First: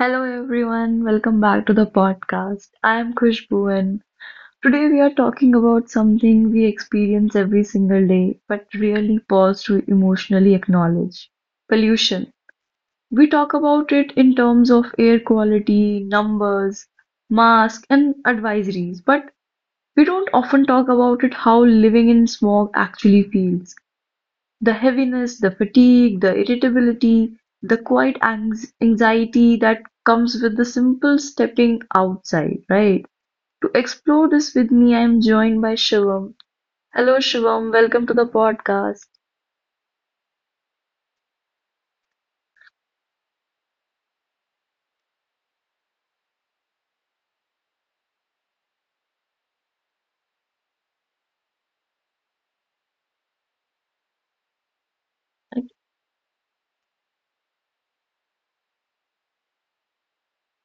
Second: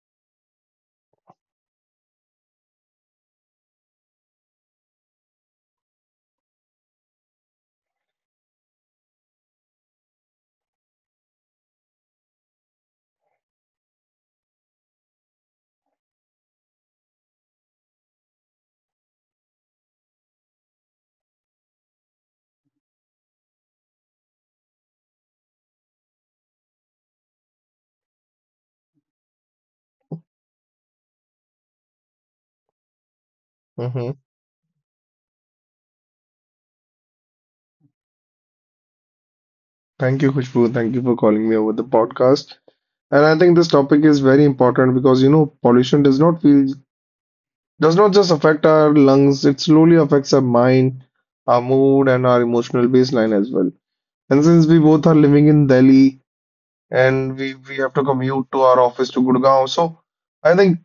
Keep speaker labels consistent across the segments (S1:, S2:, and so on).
S1: Hello everyone, welcome back to the podcast. I am Khushbu and today we are talking about something we experience every single day but rarely pause to emotionally acknowledge. Pollution. We talk about it in terms of air quality, numbers, masks and advisories, but we don't often talk about it how living in smog actually feels. The heaviness, the fatigue, the irritability, the quiet anxiety that comes with the simple stepping outside, right? To explore this with me, I am joined by Shivam. Hello, Shivam. Welcome to the podcast.
S2: Thank you, Khushbu. Thank you for calling me over the podcast. And I think this topic is very important because you know pollution does not just affect our lungs, it slowly affects our mind, our mood, and our emotional baseline as well. And since we both are living in
S1: Ex-
S2: Delhi and we have to commute to our office to Gurgaon, so I think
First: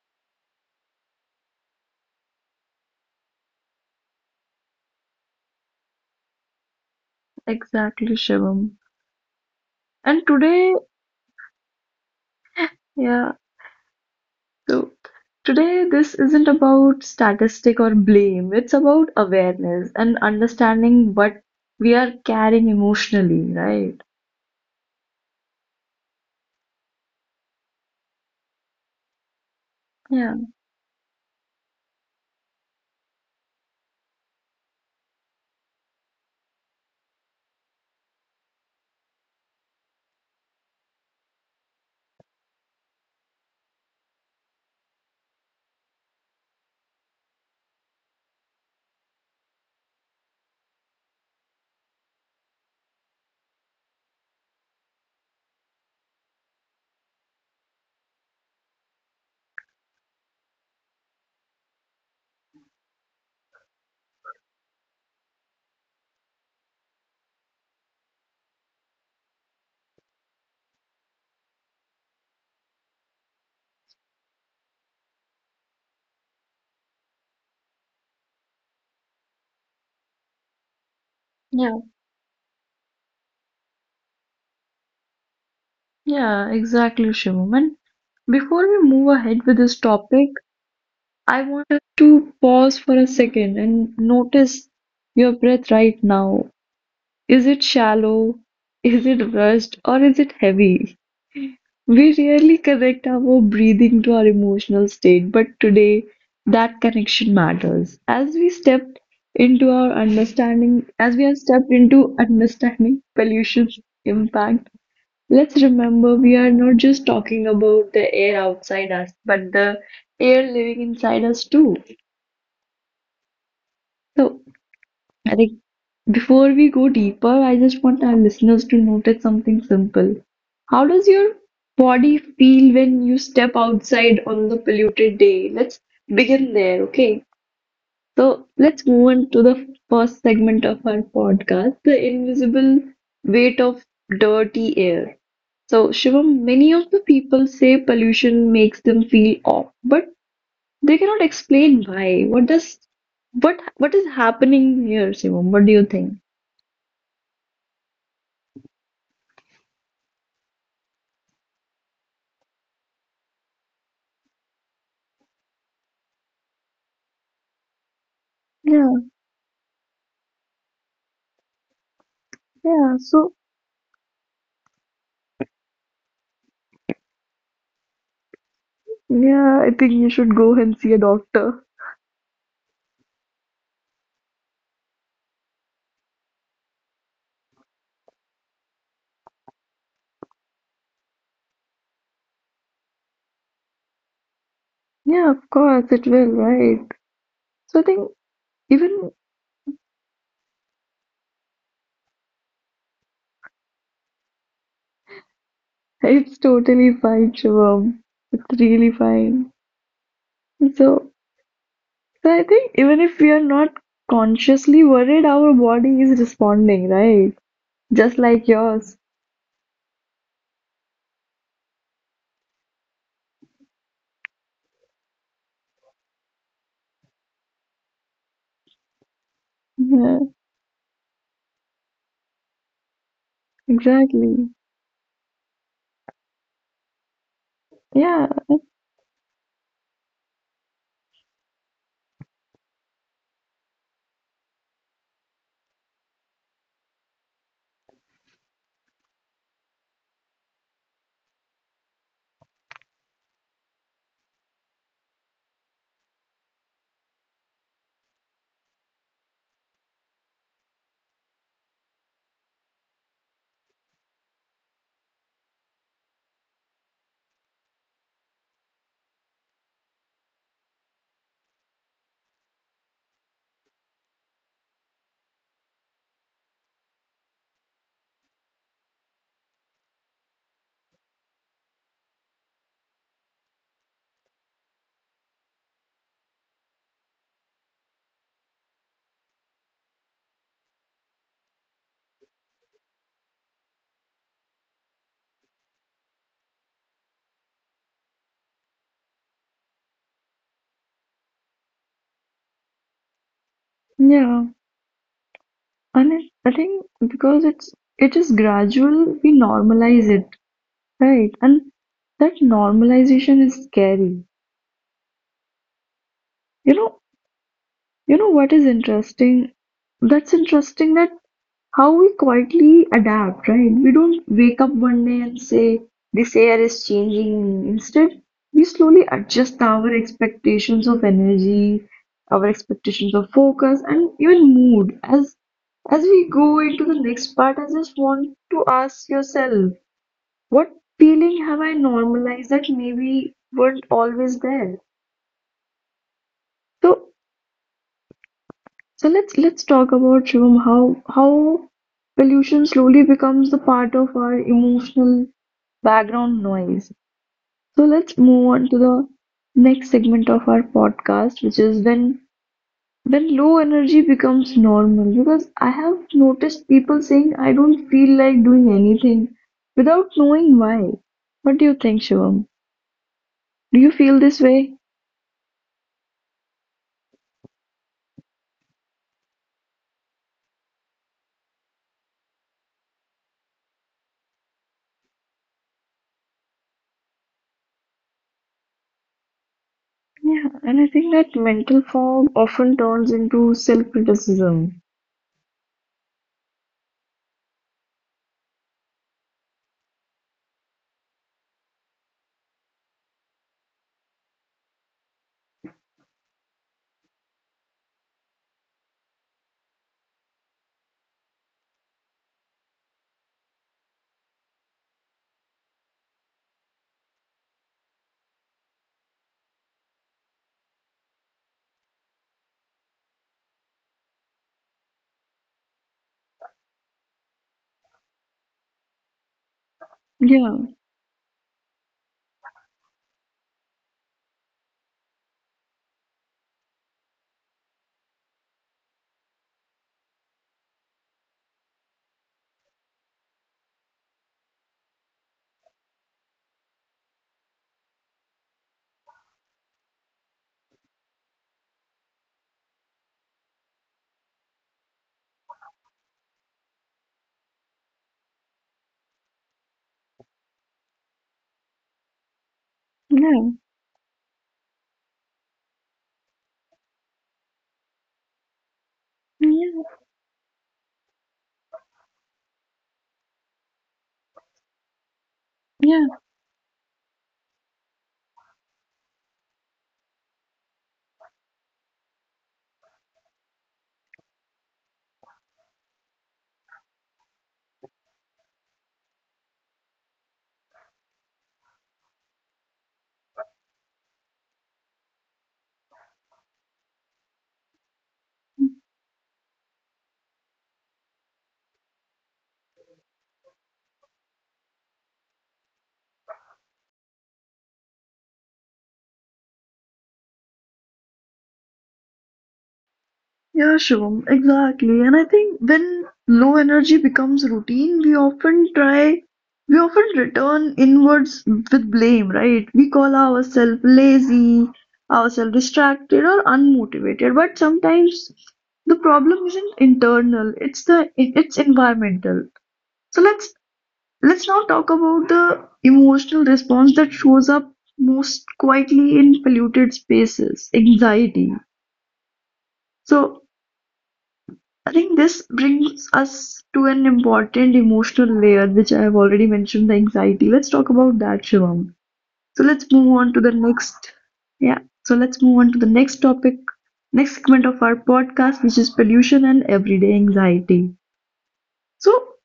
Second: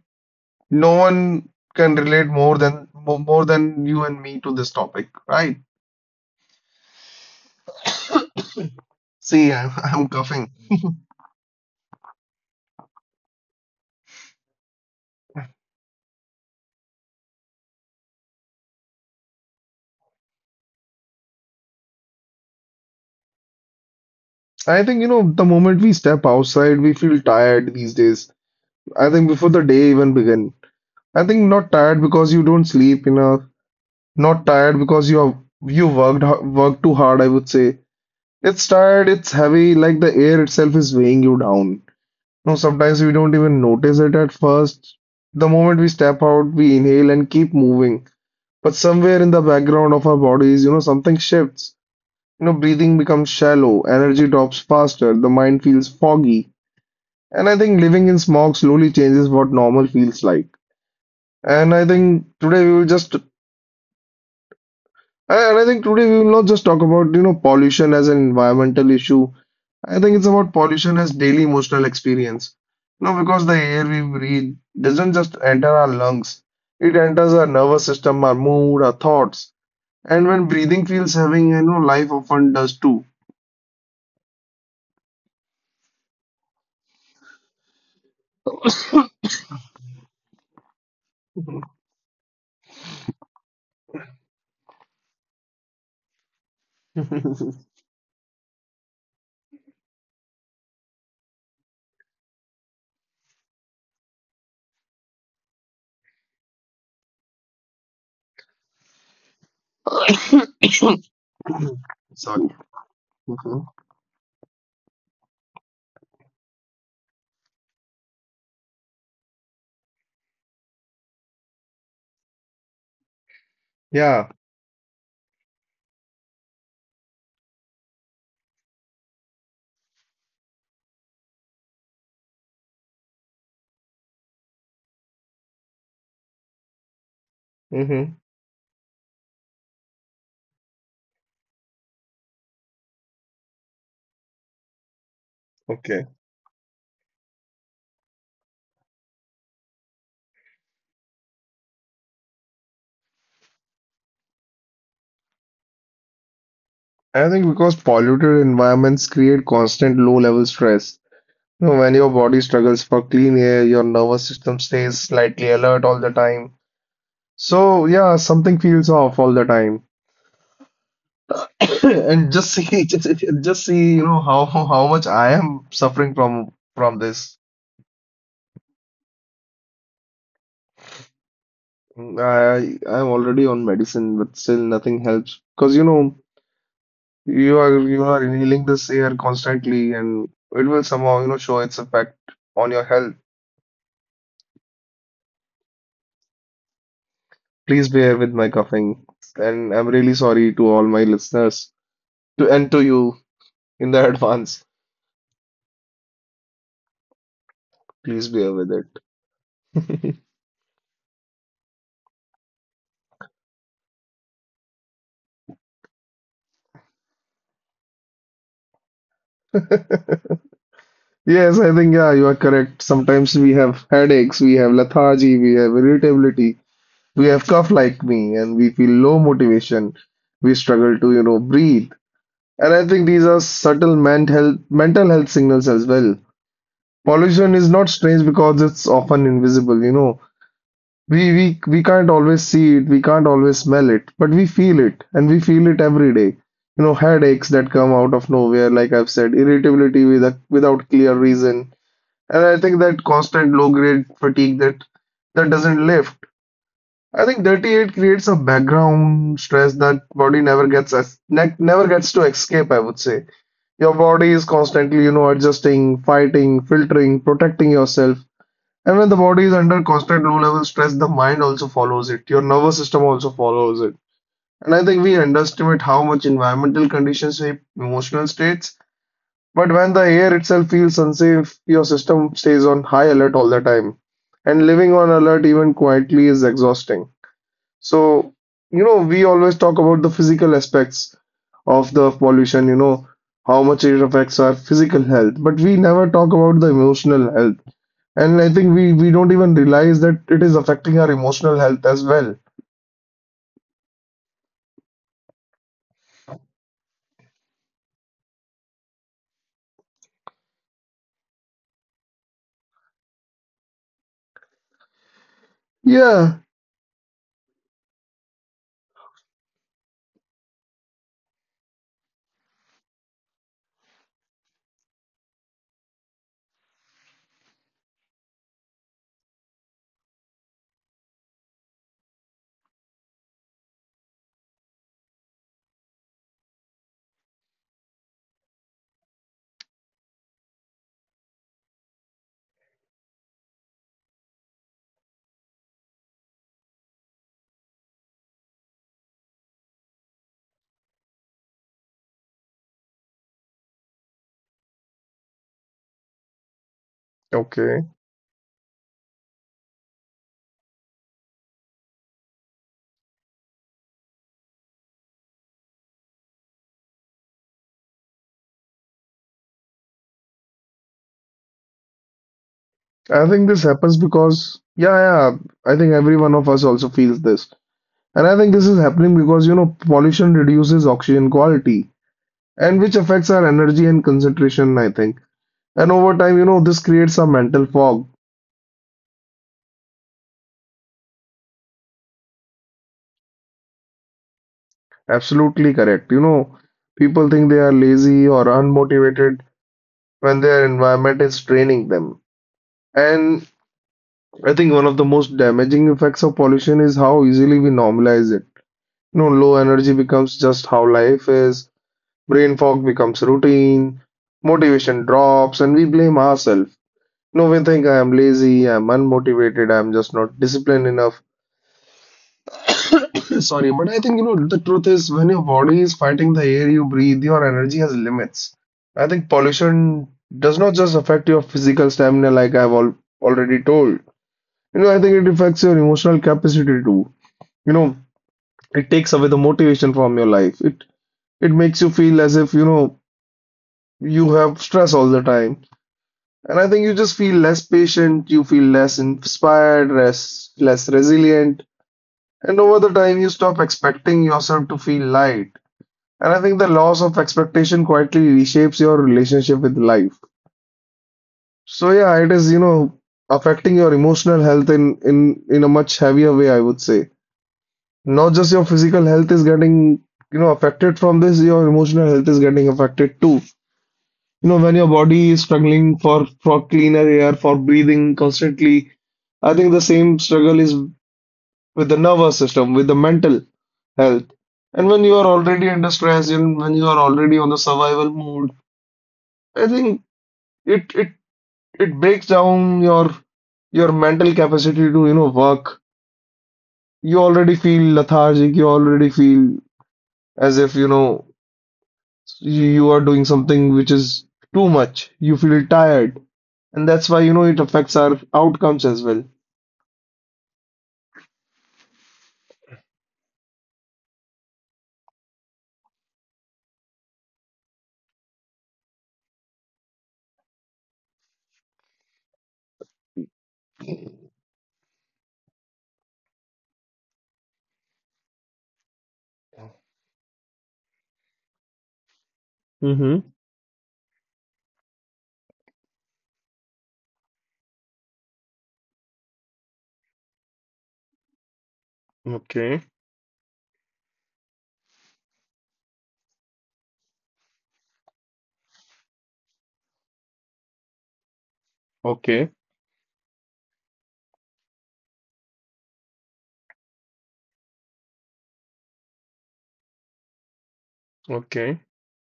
S2: no one can relate more than you and me to this topic, right?
S1: Exactly, Shivam.
S2: See, I'm
S1: And
S2: coughing.
S1: today, yeah, so today this isn't about statistic or blame. It's about awareness and understanding what we are carrying emotionally, right?
S2: I think, you know, the moment we step outside, we feel tired these days. I think before the day even
S1: Yeah.
S2: begin. I think not tired because you don't sleep enough, not tired because you worked worked too hard, I would say. It's tired, it's heavy, like the air itself is weighing you down. No, sometimes we don't even notice it at first. The moment we step out, we inhale and keep moving. But somewhere in the background of our bodies, you know, something shifts. You know, breathing becomes shallow, energy drops faster, the mind feels foggy. And I think living in smog slowly changes what normal feels like. And I think today we will just, and I think today we will not just talk about, you know, pollution as an environmental issue. I think it's about pollution as daily emotional experience. No, because the air we breathe doesn't just enter our lungs, it enters our nervous system, our mood, our thoughts. And when breathing feels heavy, you know, life often does too.
S1: Yeah, exactly, Shivam. And before we move ahead with this topic, I want us to pause for a second and notice your breath right now. Is it shallow? Is it rushed? Or is it heavy? We rarely connect our breathing to our emotional state, but today that connection matters. As we stepped into our understanding, as we have stepped into
S2: Sorry.
S1: understanding pollution's
S2: Mhm.
S1: impact, let's remember we are not just talking about the air outside us, but the air living inside us too. So,
S2: Yeah.
S1: I think before we go deeper, I just want our listeners to notice something simple. How does your body feel when you step outside on the polluted day? Let's begin there, okay?
S2: Mm-hmm.
S1: So let's move on to the first segment of our podcast, the invisible weight of dirty air. So,
S2: Okay.
S1: Shivam, many of the people say pollution makes them feel off, but they cannot explain why. What does what is happening here, Shivam? What do you think?
S2: I think because polluted environments create constant low-level stress. You know, when your body struggles for clean air, your nervous system stays slightly alert all the time. So yeah, something
S1: Yeah,
S2: feels off all the time. And just
S1: yeah.
S2: see,
S1: So,
S2: just see, you know how much I am suffering from this.
S1: yeah, I think you should go and see a doctor.
S2: I'm already on medicine, but still nothing helps because you know you are inhaling this air constantly, and it will somehow you know show its effect on your health.
S1: Yeah, of course, it will, right? So, I think
S2: Please bear with my
S1: even
S2: coughing, and I'm really sorry to all my listeners to and to you in the advance.
S1: it's totally fine, Shivam. It's
S2: Please bear
S1: really
S2: with
S1: fine.
S2: it.
S1: So, So I think even if we are not consciously worried, our body is responding, right? Just like yours.
S2: Yes, I think yeah, you are correct. Sometimes we have headaches, we have lethargy, we have irritability, we have cough like me, and we feel low
S1: Yeah,
S2: motivation. We struggle to, you know, breathe. And I think these are subtle
S1: exactly.
S2: mental health signals as well. Pollution is not
S1: Yeah,
S2: strange because it's often invisible, you know. We can't always see it, we can't always smell it, but we feel it, and we feel it every day. You know, headaches that come out of nowhere, like I've said, irritability without clear reason, and I think that constant low-grade fatigue that doesn't lift. I think 38 creates a background stress that body never gets as ne never gets to escape, I would say. Your body is constantly, you know, adjusting, fighting, filtering, protecting yourself, and when the body is under constant low level stress, the mind also follows it. Your nervous system also follows it. And I think we underestimate how much environmental conditions shape emotional states. But when the air itself feels unsafe, your system stays on high alert all the time. And living on alert even quietly is exhausting. So, you know, we always talk about the physical aspects of the pollution, you know, how much it affects our physical health. But we never talk about the emotional health and I think we don't even realize that it is affecting our emotional health as well.
S1: yeah. And it, I think because it is gradual, we normalize it, right? And that normalization is scary. You
S2: Yeah.
S1: know, you know what is interesting? That's interesting that how we quietly adapt, right? We don't wake up one day and say, this air is changing. Instead, we slowly adjust our expectations of energy, our expectations of focus, and even mood. As we go into the next part, I just want to ask yourself, what feeling have I normalized that maybe weren't always there? So So let's talk about Shivam how pollution slowly becomes the part of our emotional background noise. So let's
S2: Okay.
S1: move on to the next segment of our podcast, which is when low energy becomes normal. Because I have noticed people saying I don't feel like doing anything without knowing why. What do you think, Shivam?
S2: I
S1: Do
S2: think
S1: you
S2: this
S1: feel
S2: happens
S1: this way?
S2: because yeah, yeah. I think every one of us also feels this. And I think this is happening because you know pollution reduces oxygen quality and which affects our energy and concentration, I think. And over time, you know, this creates a mental fog.
S1: Yeah, and I think that mental fog often turns into self-criticism.
S2: Absolutely correct. You know, people think they are lazy or unmotivated when their environment is draining them. And I think one of the most damaging effects of pollution is how easily we normalize it. You know, low energy becomes just how life is, brain fog becomes routine, motivation drops, and we blame ourselves. No, we think I am lazy, I'm unmotivated, I'm just not disciplined enough. Sorry, but I think you know the truth is when your body is fighting the air you breathe, your energy has limits. I think pollution
S1: Yeah,
S2: does not just affect your physical stamina, like I've al already told. You know, I think it affects your emotional capacity too. You know, it takes away the motivation from your life. It it makes you feel as if you know you have stress all the time, and I think you just feel less patient, you feel less inspired, less resilient, and over the time you stop expecting yourself to feel light. And I think the loss of expectation quietly reshapes your relationship with life. So yeah, it is you know
S1: yeah.
S2: affecting your emotional health in in in a much heavier way I would say. Not just your physical health is
S1: Yeah,
S2: getting, you know, affected from this, your emotional health is getting affected too. You know, when your body is
S1: yeah,
S2: struggling for cleaner air, for breathing constantly, I think the same struggle is with the nervous system, with the mental health. And when you are already under stress and when you are already on the survival mode, I think it it it breaks down your mental capacity to, you know, work. You already feel lethargic, you already feel as if, you know, you are doing something which is too much. You feel tired, and that's why you know it affects our outcomes as well.
S1: yeah, Shivam, exactly. And I think when low energy becomes routine, we often return inwards with blame, right? We call ourselves lazy, ourselves distracted, or unmotivated. But sometimes the problem isn't internal, it's environmental. So
S2: Mm-hmm.
S1: let's now talk about the emotional response that shows up most quietly in polluted spaces, anxiety.
S2: Okay.
S1: So I think this brings us to an important emotional layer, which I have already mentioned, the anxiety. Let's talk about that, Shivam. So
S2: Okay.
S1: let's move on to the next. Yeah. So let's move on to the next topic, next segment of our podcast, which is pollution and everyday anxiety.
S2: Okay.
S1: So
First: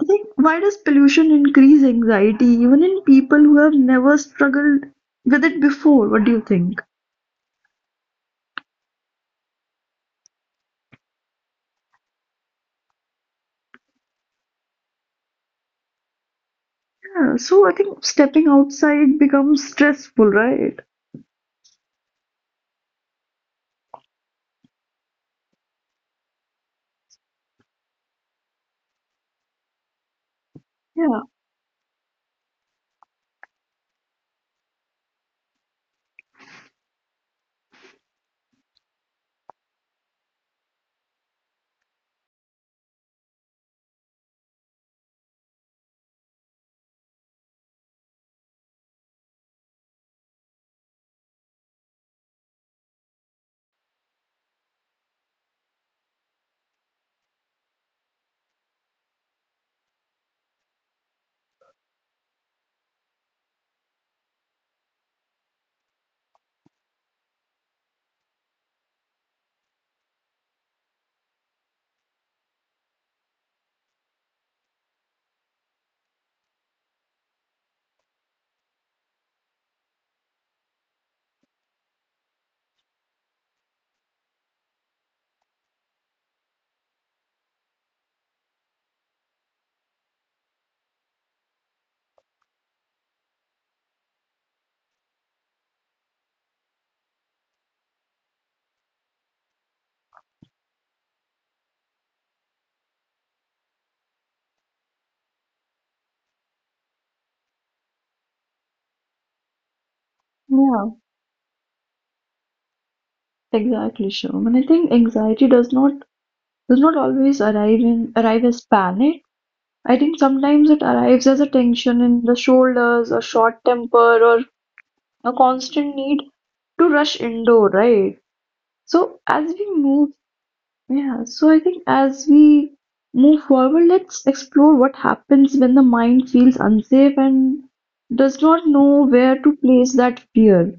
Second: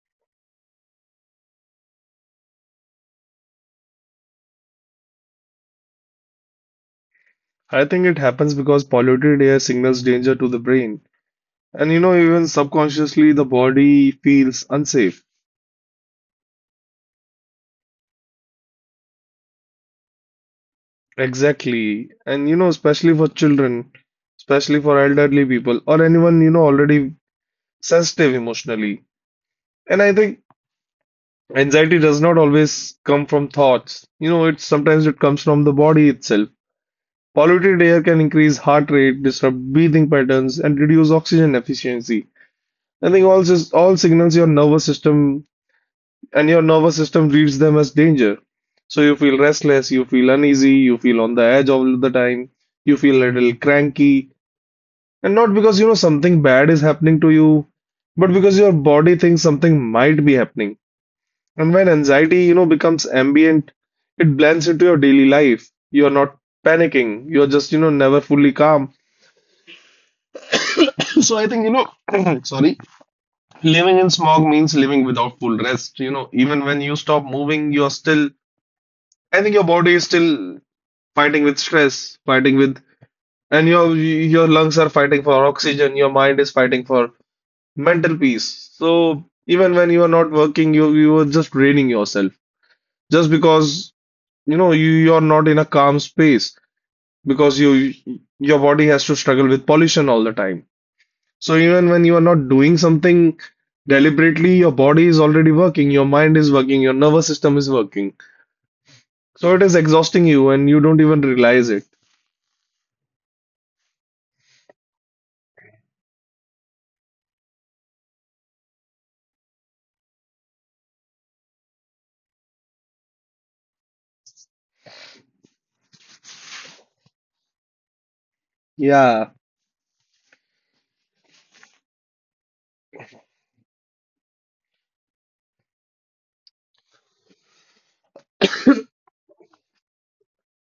S1: I think why does pollution increase anxiety even in people who have never struggled with it before? What do you think?
S2: I think it happens because polluted air signals danger to the brain. And you know, even subconsciously, the body feels unsafe.
S1: Yeah. So I think stepping outside becomes stressful, right?
S2: Exactly. And you know, especially for children, especially for elderly people, or anyone, you know, already sensitive emotionally. And I think
S1: Yeah.
S2: anxiety does not always come from thoughts. You know, it sometimes it comes from the body itself. Polluted air can increase heart rate, disrupt breathing patterns, and reduce oxygen efficiency. I think all signals your nervous system, and your nervous system reads them as danger. So you feel restless, you feel uneasy, you feel on the edge all the time, you feel a little cranky, and not because you know something bad is happening to you, but because your body thinks something might be happening. And when anxiety, you know, becomes ambient, it blends into your daily life. You're not panicking. You're just, you know, never fully calm. So I think, you know, sorry, living in smog means living without full rest. You know, even when you stop moving, you're still, I think your body is still fighting with stress, fighting with, and your lungs are fighting for oxygen. Your mind is fighting for mental peace. So even when you are not working, you are just draining yourself just because, you know, you're not in a calm space. Because you Your body has to struggle with pollution all the time. So even when you are not doing something deliberately, your body is already working, your mind is working, your nervous system is working. So it is exhausting you and you
S1: Yeah.
S2: don't even realize it.
S1: Exactly, Shivam. And I think anxiety does not always arrive as panic. I think sometimes it arrives as a tension in the shoulders, a short temper, or a constant need to rush indoor, right? So
S2: Yeah.
S1: as we move, yeah. So I think as we move forward, let's explore what happens when the mind feels unsafe and does not know where to place that fear.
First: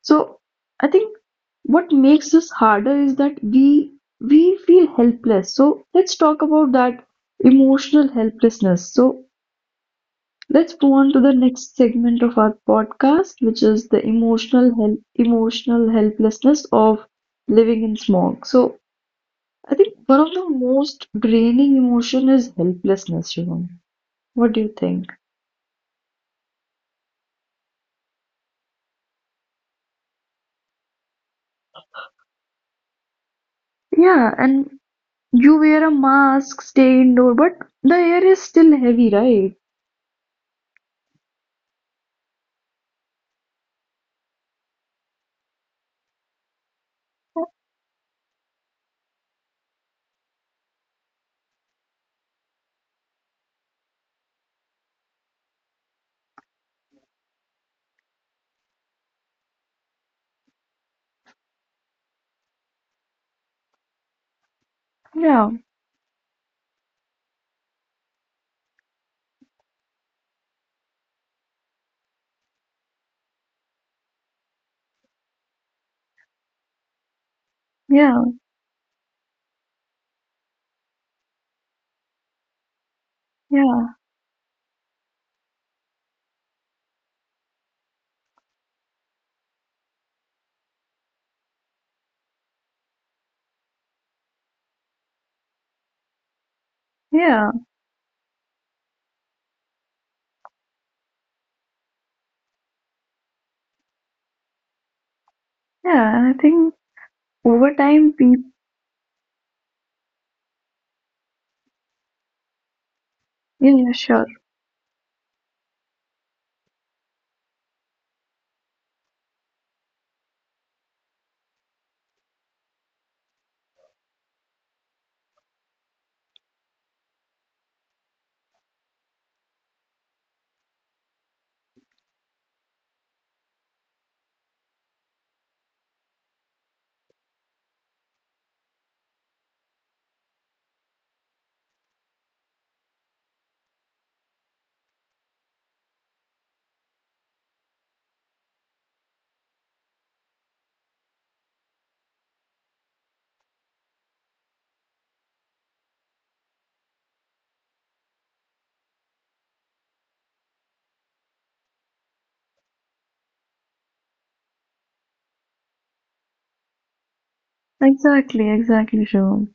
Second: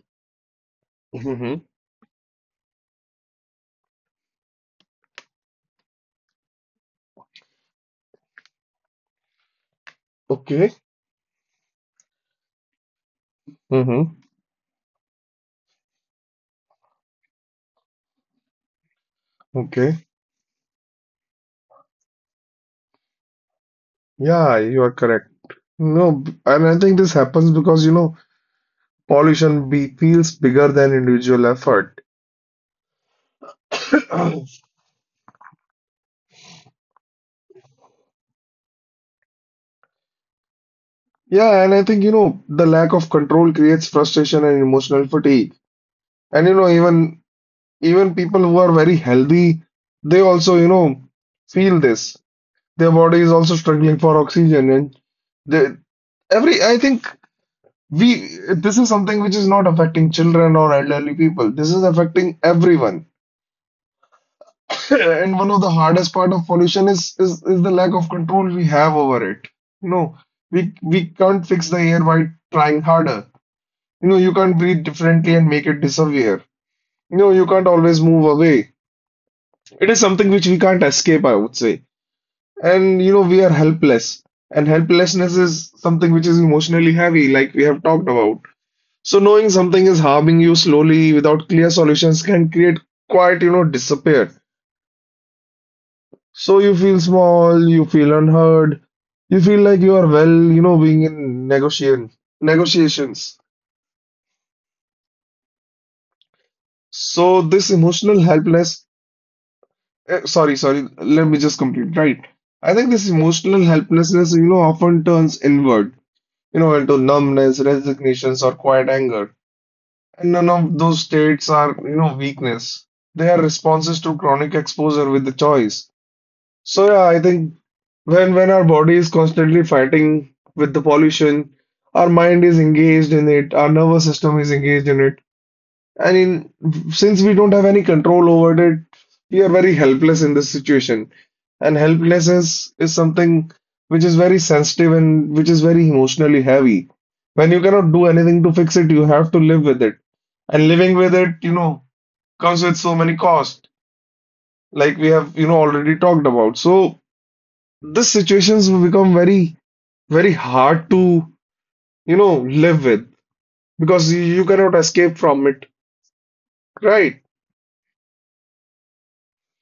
S1: So I think
S2: Mm-hmm.
S1: what makes this harder is that we feel helpless. So let's talk about that emotional helplessness. So
S2: Okay.
S1: let's move on to the next segment of our podcast, which is the
S2: Mm-hmm.
S1: emotional helplessness of living in smog. So I think
S2: Okay.
S1: one of the most draining emotion is helplessness, you know. What
S2: Yeah,
S1: do you
S2: you are
S1: think?
S2: correct. No, b- and I think this happens because, you know, pollution be feels bigger than individual effort.
S1: Yeah, and you wear a mask, stay indoor, but the air is still heavy, right?
S2: Yeah, and I think, you know, the lack of control creates frustration and emotional fatigue. And you know, even people who are very healthy, they also, you know, feel this. Their body is also struggling for oxygen and they, every I think we this is something which is not affecting children or elderly people. This is affecting everyone. And one
S1: Yeah.
S2: of the hardest part of pollution is the lack of control we have over it. You know, we can't fix the air by trying harder. You know, you can't breathe differently and make it disappear. You know, you can't always
S1: Yeah,
S2: move away. It is something which we can't escape, I would say. And you know, we are
S1: yeah,
S2: helpless. And helplessness is something which is emotionally heavy, like we have talked about. So knowing something is harming you slowly without clear solutions can create quite, you know, despair. So you feel
S1: yeah,
S2: small, you feel unheard, you feel like you are well, you know, being in negotiations.
S1: yeah. And I think
S2: So this
S1: over time,
S2: emotional
S1: people,
S2: helpless, eh, sorry, sorry, let me just complete, right? I think this emotional
S1: yeah, yeah,
S2: helplessness,
S1: sure,
S2: you know, often turns inward, you know, into numbness, resignations, or quiet anger. And none of those states are, weakness. They are responses to chronic exposure with the choice. So yeah, I think when our body is constantly fighting with the pollution, our mind is engaged in it, our nervous system is engaged in it. I mean, since we don't have any control over it, we are very helpless in this situation. And helplessness is something which is very sensitive and which is very emotionally heavy. When you cannot do anything to fix it, you have to live with it. And living with it, comes with so many costs, like we have already talked about. So these situations will become very, very hard to, live with because you cannot escape from it. Right.
S1: exactly, exactly, sure.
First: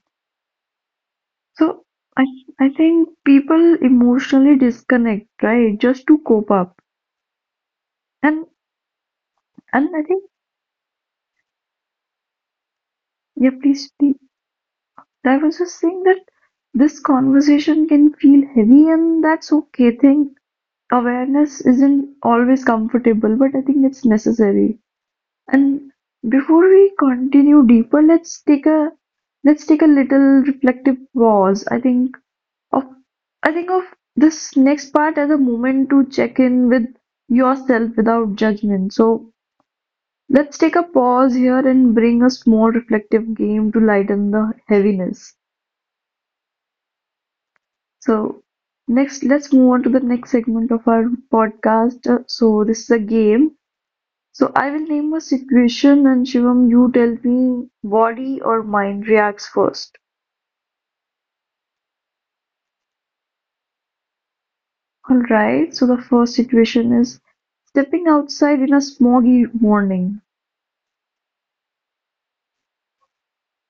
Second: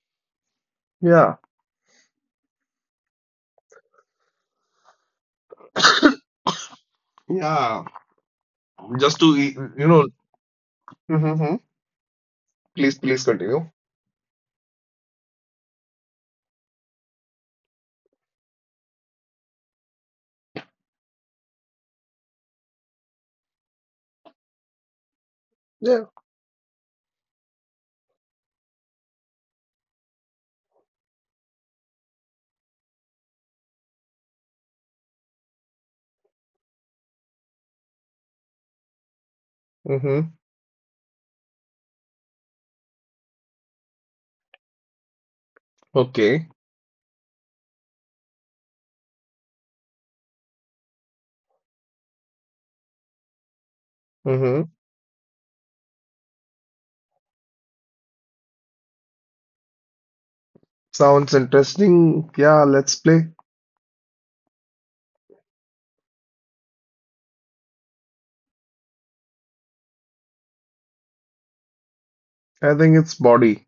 S2: Yeah.
S1: So I, I think people emotionally disconnect, right, just to cope up.
S2: Yeah.
S1: And
S2: Just to,
S1: and I think,
S2: Mm-hmm. Please, please
S1: yeah,
S2: continue.
S1: please, please. I was just saying that this conversation can feel heavy, and that's okay. I think awareness isn't always comfortable, but I think it's necessary. And
S2: Yeah.
S1: before we continue deeper, let's take a little reflective pause. Of I think of this next part as a moment to check in with yourself without judgment. So
S2: Mm-hmm.
S1: let's take a pause here and bring a small reflective game to lighten the heaviness.
S2: Okay.
S1: So next, let's move on to the next segment of our podcast. So this is a game. So
S2: Mm-hmm.
S1: I will name a situation and Shivam, you tell me body or mind reacts first.
S2: Sounds interesting. Yeah, let's play.
S1: Alright, so the first situation is stepping outside in a smoggy morning.
S2: I think it's body.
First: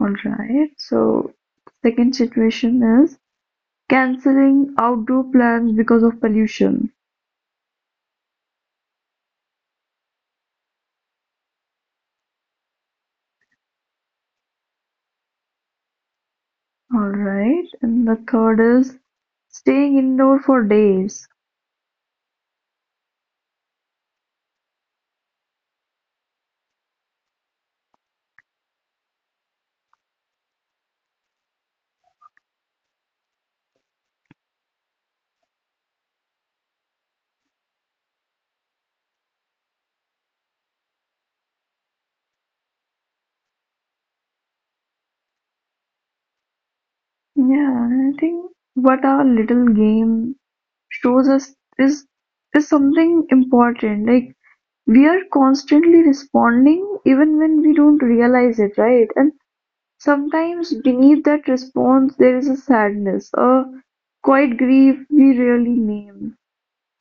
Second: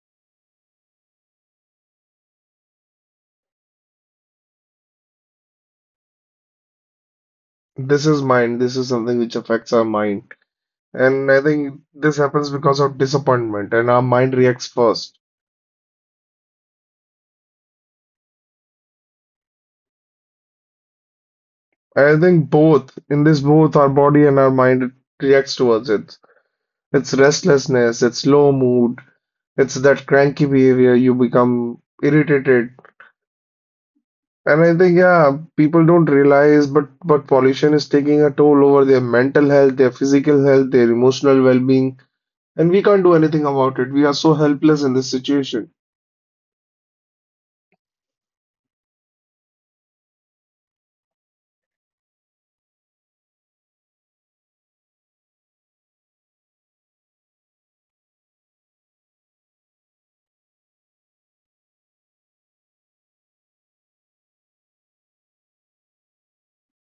S1: Alright, so second situation is canceling outdoor plans because of pollution.
S2: This is mind. This is something which affects our mind. And I think this happens because of disappointment, and our mind reacts first.
S1: Alright, and the third is staying indoor for days.
S2: I think both, in this both, our body and our mind reacts towards it. It's restlessness, it's low mood, it's that cranky behavior, you become irritated. And I think, yeah, people don't realize, but pollution is taking a toll over their mental health, their physical health, their emotional well-being, and we can't do anything about it. We are so helpless in this situation.
S1: Yeah, I think what our little game shows us is is something important. Like, we're constantly responding even when we don't realize it, right? And sometimes beneath that response, there is a sadness, a quiet grief we rarely name.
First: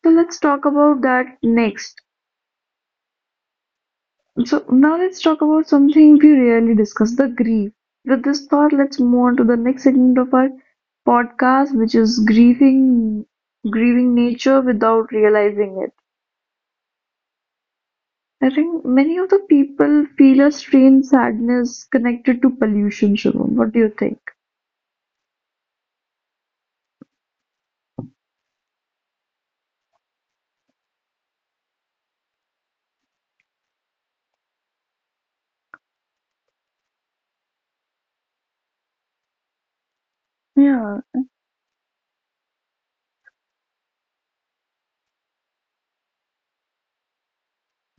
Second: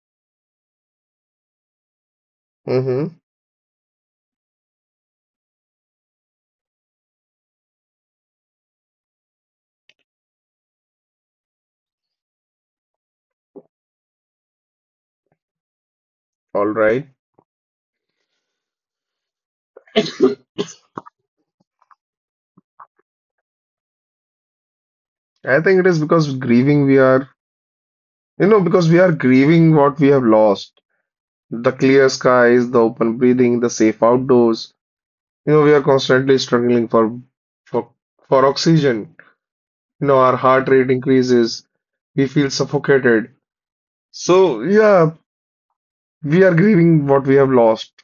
S1: So let's talk about that next.
S2: Mm-hmm.
S1: So now let's talk about something we rarely discuss, the grief. With this thought, let's move on to the next segment of our podcast, which is grieving nature without realizing it.
S2: All right.
S1: I think many of the people feel a strange sadness connected to pollution, Shivam. What do you think?
S2: I think it is because grieving we are, because we are grieving what we have lost. The clear skies, the open breathing, the safe outdoors. You know, we are constantly struggling for for oxygen, you know, our heart rate
S1: Yeah,
S2: increases, we feel suffocated. So, yeah, we are grieving what we have lost.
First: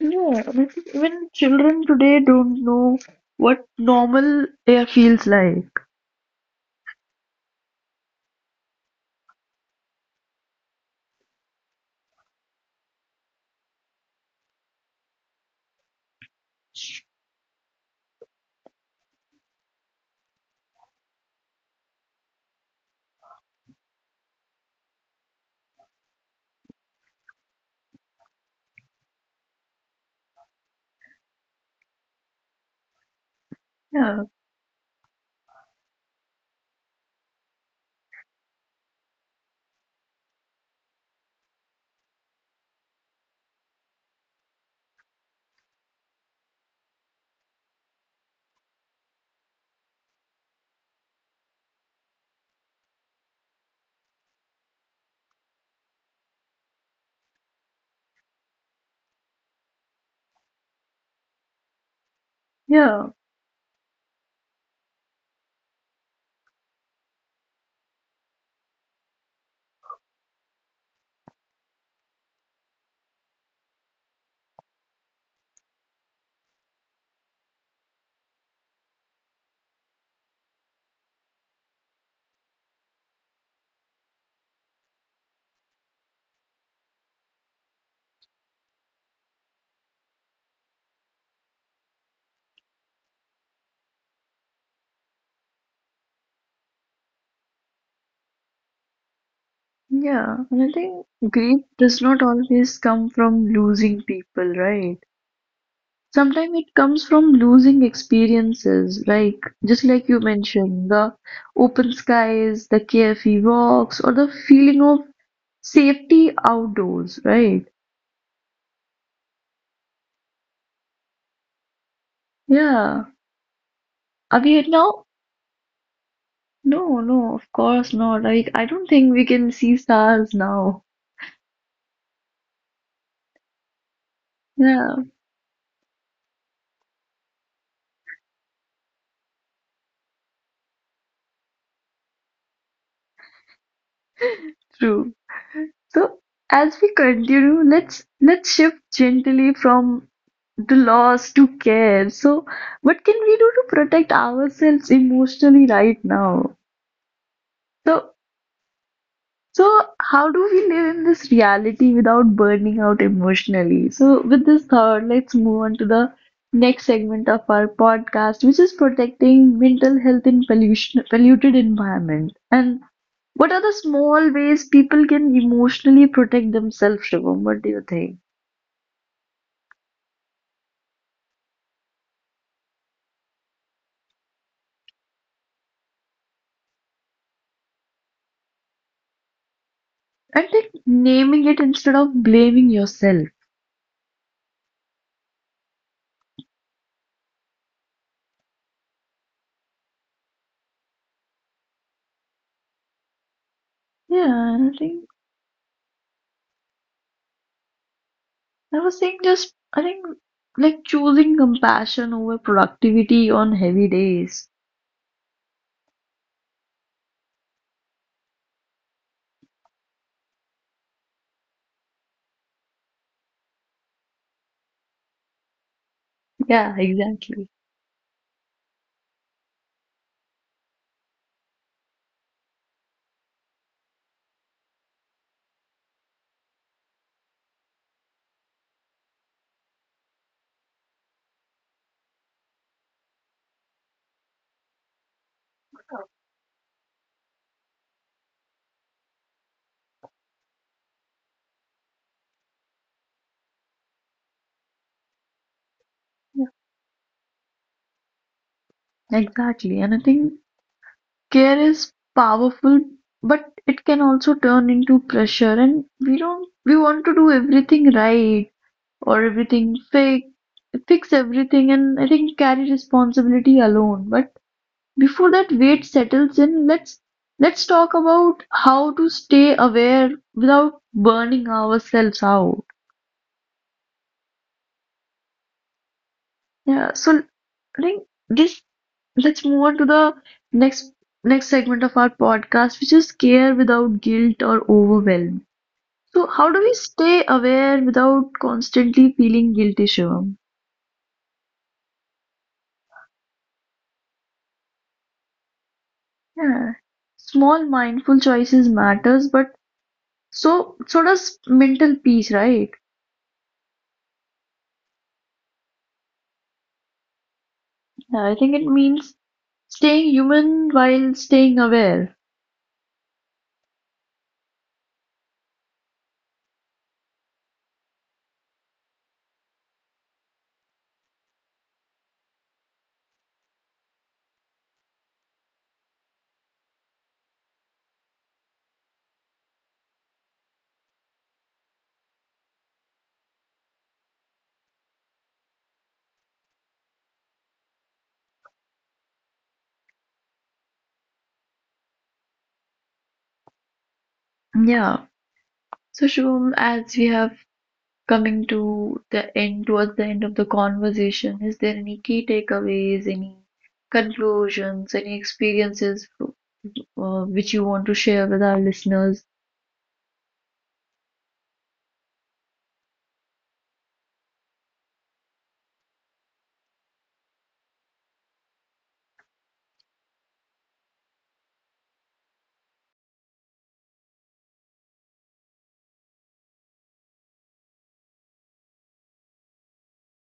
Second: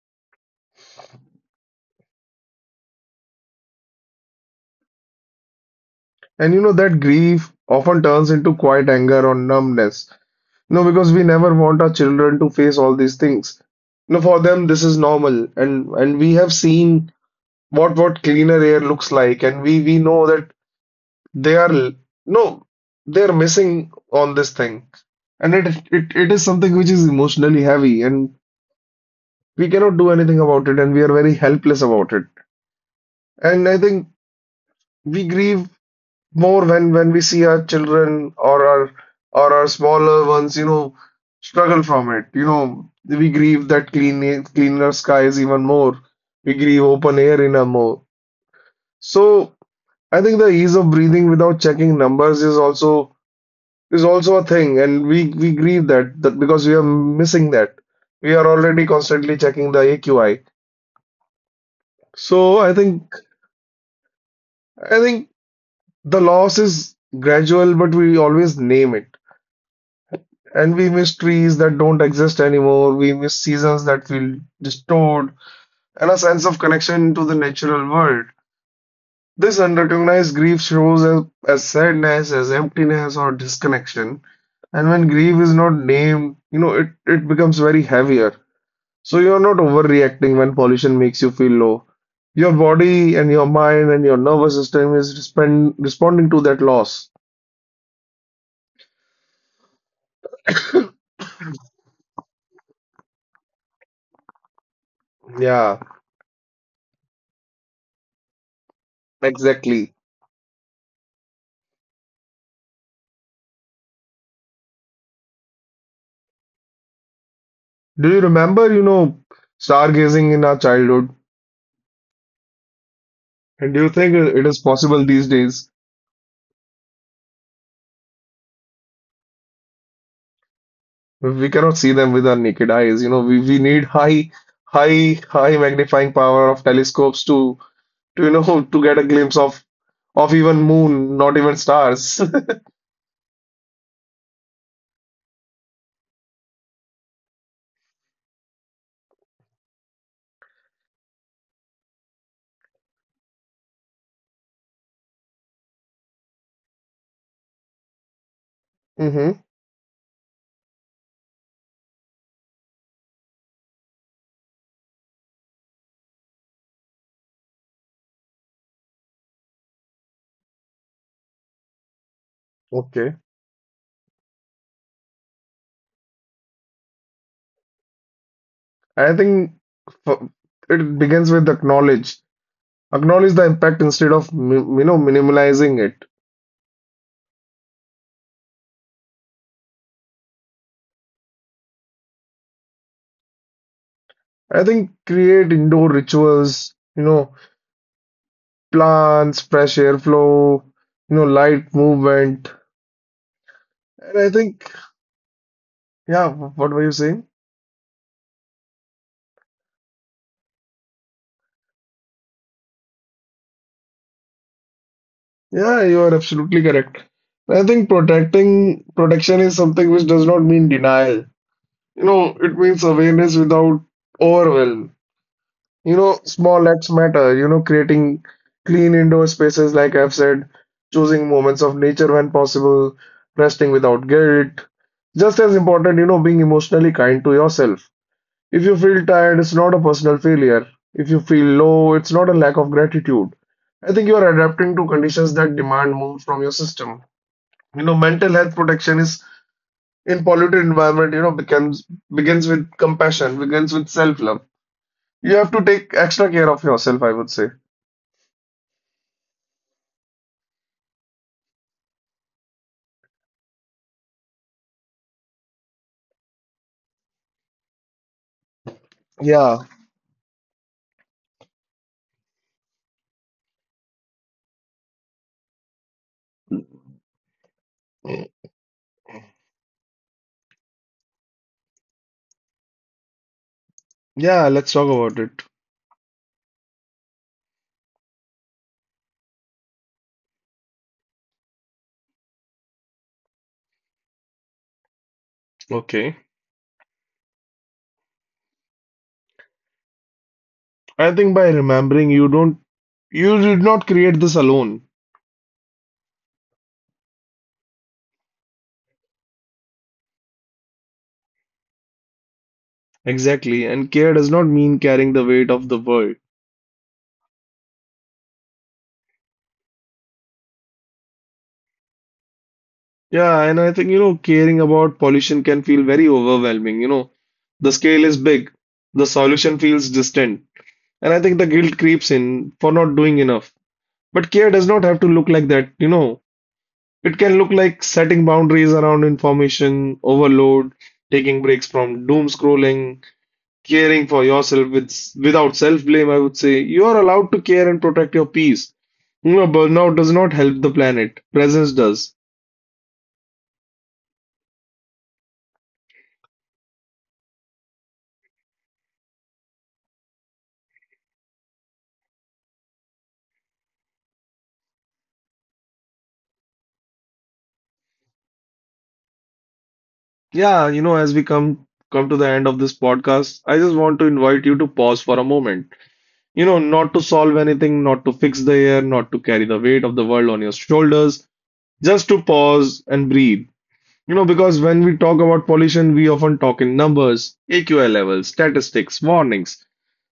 S1: yeah. I mean, even children today don't know what normal air feels like.
S2: And you know, that grief often turns into quiet anger or numbness. You know, because we never want our children to face all these things. You know, for them this is normal and we have seen what cleaner air looks like and we know that they are l- no they're missing on this thing. And it is something which is emotionally heavy and we cannot do anything about it and we are very helpless about it and I think
S1: Yeah,
S2: we grieve more when we see our children or our smaller ones, you know, struggle from it. You know, we grieve that cleaner skies even more. We grieve open air in a more. So I think the ease of breathing without checking numbers is also a thing and we grieve that because we are missing that. We are already constantly checking the aqi. So i
S1: yeah,
S2: think I think the loss is gradual, but we always name it. And we miss trees that don't exist anymore. We miss seasons that feel distorted, and a sense of connection to the natural world. This unrecognized grief shows as sadness, as emptiness, or disconnection. And when grief is not named, you know, it becomes very heavier. So you're not overreacting when pollution makes you feel low. Your body and your mind and your nervous system is responding to that loss.
S1: yeah. And I think grief does not always come from losing people, right?
S2: Yeah,
S1: Sometimes it comes from losing experiences, just
S2: exactly.
S1: like you mentioned, the open skies, the carefree walks, or the feeling of safety outdoors, right?
S2: Do you remember, you know, stargazing in our childhood?
S1: Yeah.
S2: And do you think
S1: Are
S2: it
S1: we
S2: is
S1: now?
S2: possible these days?
S1: No, no, of course not. Like, I don't think we can see stars now.
S2: We cannot see them with our naked eyes. You know, we need
S1: Yeah,
S2: high magnifying power of telescopes to, you know, to get a glimpse of even moon, not even stars.
S1: true. So, as we continue, let's shift gently from the loss to care. So, what can we do to protect ourselves emotionally right now? So,
S2: Hmm.
S1: so, how do we live in this reality without burning out emotionally? So, with this thought, let's move on to the next segment of our podcast, which is protecting mental health in polluted environment. And
S2: Okay.
S1: what are the small ways people can emotionally protect themselves, Shivam? What do you think?
S2: I think f- it begins with acknowledge. Acknowledge the impact instead of you know minimalizing it.
S1: I think naming it instead of blaming yourself.
S2: I think create indoor rituals, you know, plants, fresh airflow, you know, light movement. And I
S1: Yeah, and
S2: think,
S1: I think
S2: yeah, what were you saying?
S1: I was saying just I think like choosing compassion over productivity on heavy days.
S2: Yeah, you are absolutely correct. I think protecting protection is something which does not mean denial. You know, it means awareness without overwhelm. You know,
S1: Yeah,
S2: small acts matter.
S1: exactly.
S2: You know, creating clean indoor spaces, like I've said, choosing moments of nature when possible, resting without guilt. Just as important, you know, being emotionally kind to yourself. If you feel tired, it's not a personal failure. If you feel low, it's not a lack of gratitude. I think you are adapting to conditions that demand moves from your system. You know, mental health protection is in polluted environment, you know, becomes begins with compassion, begins with self-love. You have to take extra care of yourself, I would say.
S1: Exactly. And I think care is powerful, but it can also turn into pressure. And we don't, we want to do everything right or
S2: Yeah,
S1: everything fake, fix everything. And I think carry responsibility alone. But before that weight settles in, let's talk about how to stay aware without burning ourselves out.
S2: yeah, let's talk about it.
S1: Yeah. So I think this let's move on to the next next segment of our podcast, which is care without guilt or overwhelm. So,
S2: Okay.
S1: how do we stay aware without constantly feeling guilty, Shivam?
S2: I think by remembering you don't you did not create this alone.
S1: Yeah. Small mindful choices matters, but so does mental peace, right?
S2: Exactly. And care does not mean carrying the weight of the world.
S1: Yeah, I think it means staying human while staying aware.
S2: Yeah, and I think, you know, caring about pollution can feel very overwhelming. You know, the scale is big, the solution feels distant, and I think the guilt creeps in for not doing enough. But care does not have to look like that, you know. It can look like setting boundaries around information, overload, taking breaks from doom scrolling, caring for yourself without self-blame, I would say. You are allowed to care and protect your peace. You know, burnout does not help the planet, presence does.
S1: Yeah. So, Shivam, as we have coming to the end, towards the end of the conversation, is there any key takeaways, any conclusions, any experiences, which you want to share with our listeners?
S2: Yeah, you know, as we come to the end of this podcast, I just want to invite you to pause for a moment. You know, not to solve anything, not to fix the air, not to carry the weight of the world on your shoulders, just to pause and breathe. You know, because when we talk about pollution, we often talk in numbers, AQI levels, statistics, warnings,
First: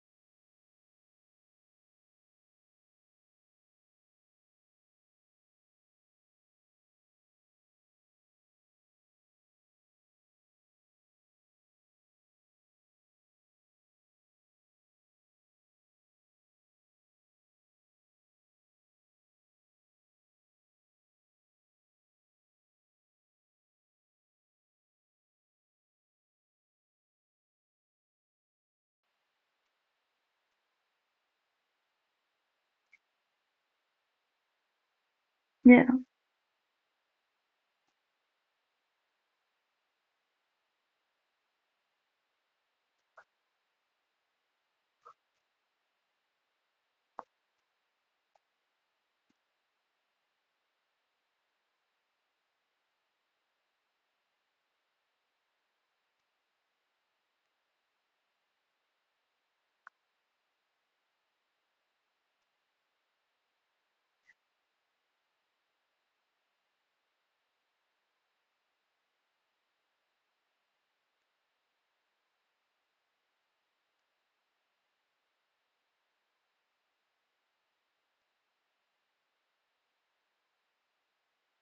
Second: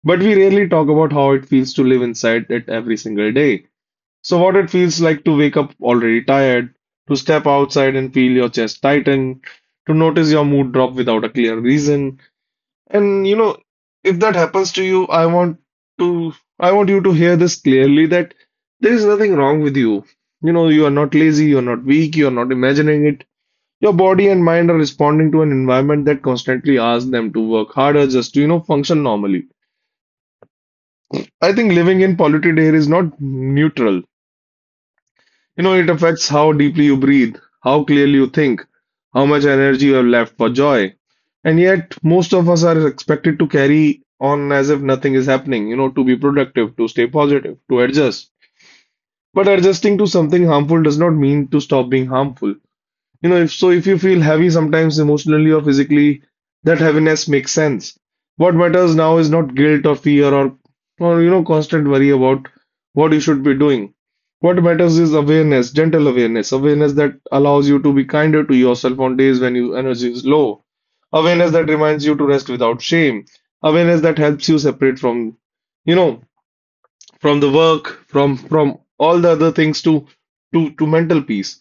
S2: but we rarely talk about how it feels to live inside it every single day. So, what it feels like to wake up already tired, to step outside and feel your chest tighten, to notice your mood drop without a clear reason. And you know, if that happens to you, I want you to hear this clearly that there is nothing wrong with you. You know, you are not lazy, you are not weak, you are not imagining it. Your body and mind are responding to an environment that constantly asks them to work harder just to, you know, function normally. I think living in polluted air is not neutral. You know,
S1: Yeah,
S2: it affects how deeply you breathe, how clearly you think, how much energy you have left for joy. And yet, most of us are expected to carry on as if nothing is happening, you know, to be productive, to stay positive, to adjust. But adjusting to something harmful does not mean to stop being harmful. You know, if you feel heavy sometimes emotionally or physically, that heaviness makes sense. What matters now is not guilt or fear or you know, constant worry about what you should be doing. What matters is awareness, gentle awareness, awareness that allows you to be kinder to yourself on days when your energy is low, awareness that reminds you to rest without shame, awareness that helps you separate from, you know, from the work, from all the other things to mental peace.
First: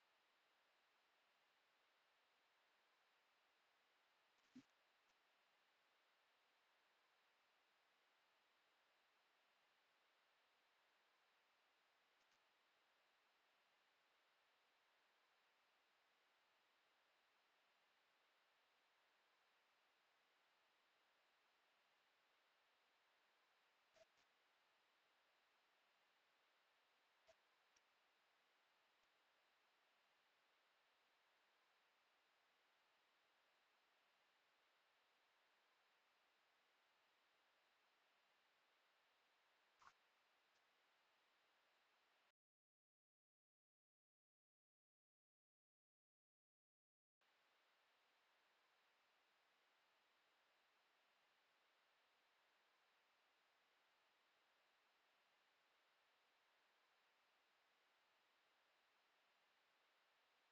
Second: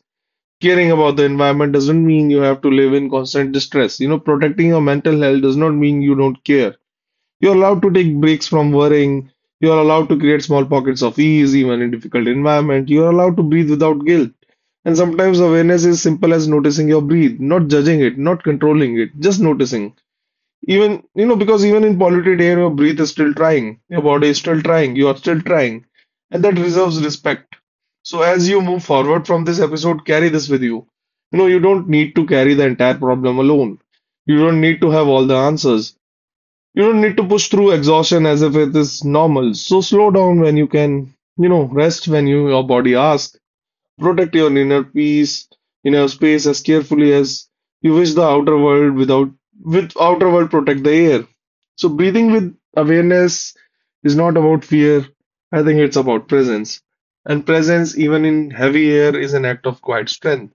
S2: Caring about the environment doesn't mean you have to live in constant distress. You know, protecting your mental health does not mean you don't care. You're allowed to take breaks from worrying. You're allowed to create small pockets of ease, even in difficult environment. You're allowed to breathe without guilt. And sometimes awareness is simple as noticing your breath, not judging it, not controlling it, just noticing. Even, you know, because even in polluted air, your breath is still trying, your body is still trying, you are still trying, and that deserves respect. So as you move forward from this episode, carry this with you. You know, you don't need to carry the entire problem alone. You don't need to have all the answers. You don't need to push through exhaustion as if it is normal. So slow down when you can, you know, rest when you your body asks. Protect your inner peace, inner space as carefully as you wish the outer world without with outer world protect the air. So breathing with awareness is not about fear. I think it's about presence. And presence, even in heavy air, is an act of quiet strength.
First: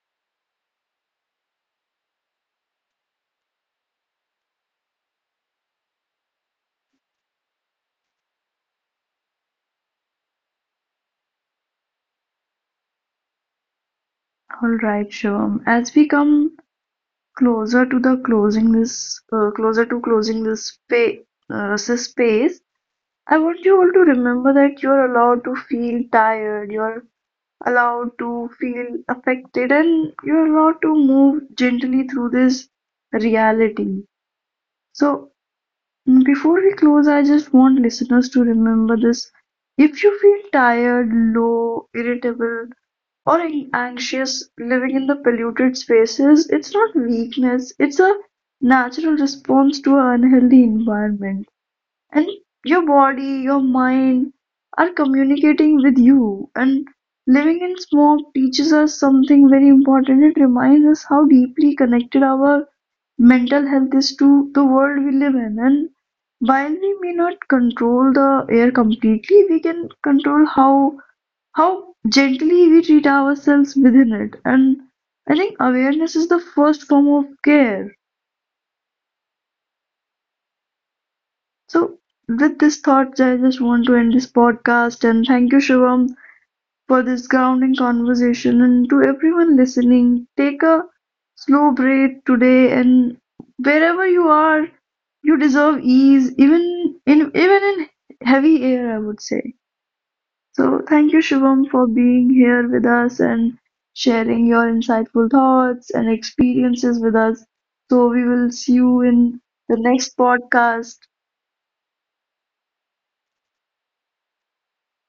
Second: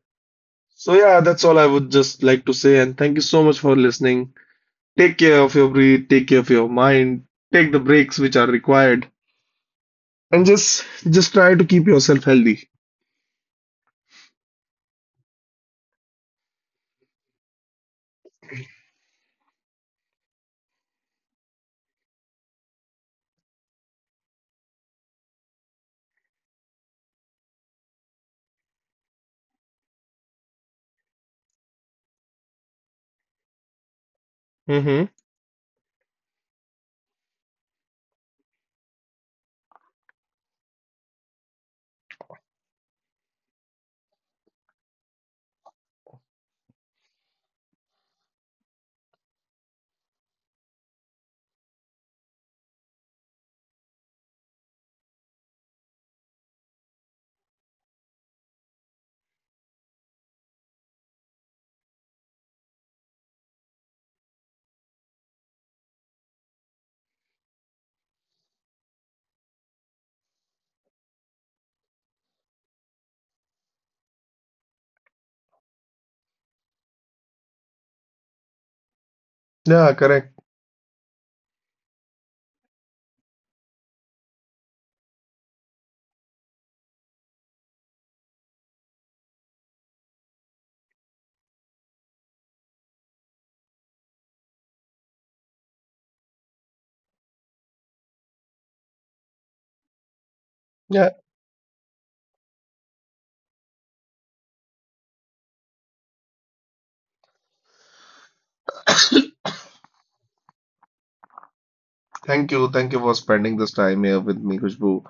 S2: So yeah, that's all I would just like to say. And thank you so much for listening. Take care of your breath, take care of your mind, take the breaks which are required, and just try to keep yourself healthy.
S1: all right, Shivam. As we come closer to the closer to closing this fa this space, I want you all to remember that you're allowed to feel tired, you're allowed to feel affected, and you're allowed to move gently through this reality.
S2: Mm-hmm.
S1: So, before we close, I just want listeners to remember this. If you feel tired, low, irritable, or anxious living in the polluted spaces, it's not weakness, it's a natural response to an unhealthy environment, and your body, your mind are communicating with you. And living in smoke teaches us something very important. It reminds us how deeply connected our mental health is to the world we live in. And while we may not control the air completely, we can control how gently we treat ourselves within it. And I think awareness is the first form of care.
S2: Yeah, correct.
S1: So, with this thought, I just want to end this podcast and thank you, Shivam, for this grounding conversation. And to everyone listening, take a slow breath today and wherever you are, you deserve ease, even in heavy air, I would say. So
S2: Yeah.
S1: thank you, Shivam, for being here with us and sharing your insightful thoughts and experiences with us. So we will see you in the next podcast.
S2: Thank you. Thank you for spending this time here with me, Khushbu.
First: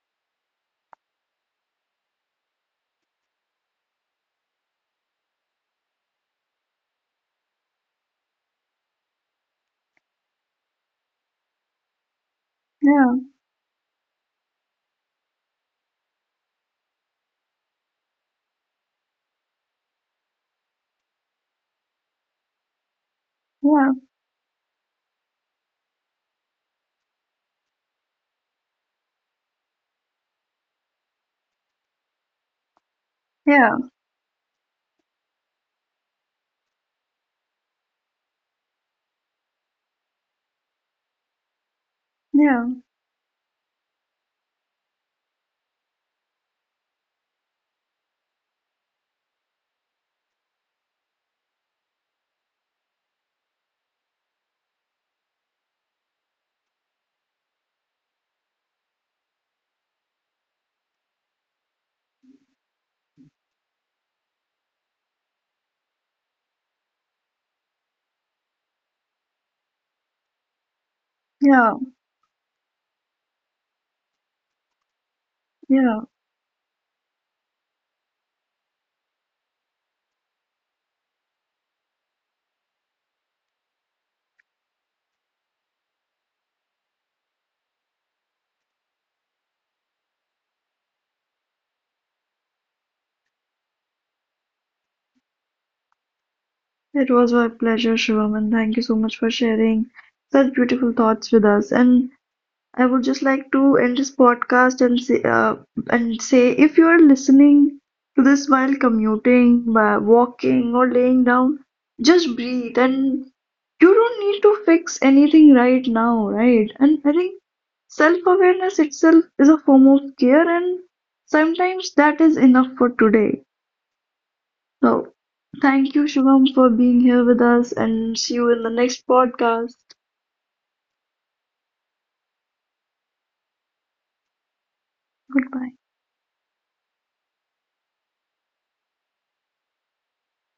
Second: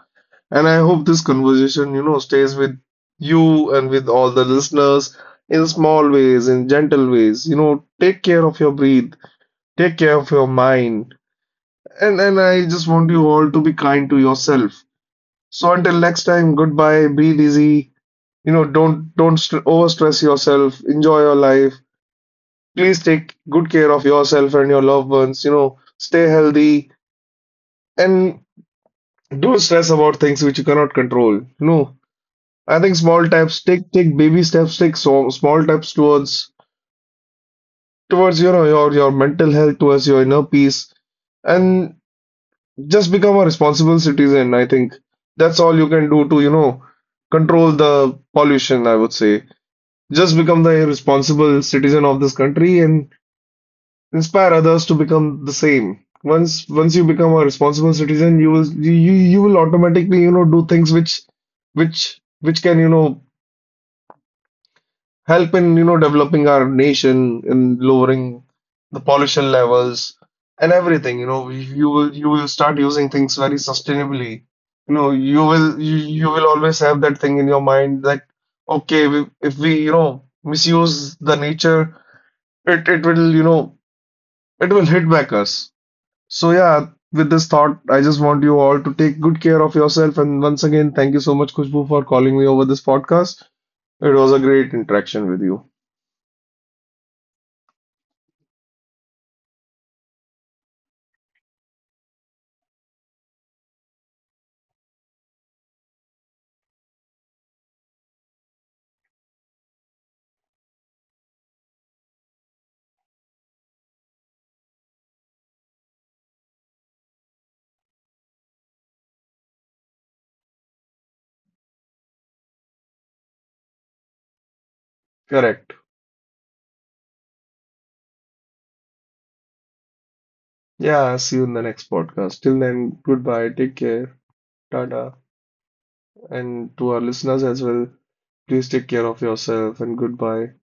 S2: And I hope this conversation, you know, stays with you and with all the listeners in small ways, in gentle ways. You know, take care of your breath, take care of your mind. And I just want
S1: Yeah,
S2: you all to be kind to yourself. So until next time, goodbye, breathe easy. You know, don't st overstress yourself. Enjoy your life. Please take good
S1: yeah,
S2: care of yourself and your loved ones. You know, stay healthy. And don't stress about things which you cannot control. No, I think small steps.
S1: yeah.
S2: Take baby steps. Take so small steps towards your mental health, towards your inner peace, and
S1: Yeah,
S2: just become a responsible citizen. I think that's all you can do to you know control the pollution. I would say just become the responsible citizen of this country and inspire others to become the same. Once you become a responsible citizen, you will automatically, you know, do things which which can, you know, help in, you know, developing our nation in lowering the pollution levels and everything. You know,
S1: yeah,
S2: you will start using things very sustainably. You know,
S1: yeah.
S2: you will always have that thing in your mind that okay, if we, you know, misuse the nature, it will, you know, it will hit back us. So, yeah, with this thought, I just want you all to take good care of yourself. And once again, thank you so much, Khushbu, for calling me over this podcast. It was a great interaction with you.
S1: It was my pleasure, Shivam, and thank you so much for sharing such beautiful thoughts with us. And I would just like to end this podcast and say, if you are listening to this while commuting, by walking, or laying down, just breathe. And you don't need to fix anything right now, right? And I think self-awareness itself is a form of care, and sometimes that is enough for today. So,
S2: Correct.
S1: thank you, Shubham, for being here with us, and see you in the next podcast.
S2: Yeah, see you in the next podcast. Till then, goodbye, take care, tada.
S1: Goodbye.
S2: And to our listeners as well, please take care of yourself and goodbye.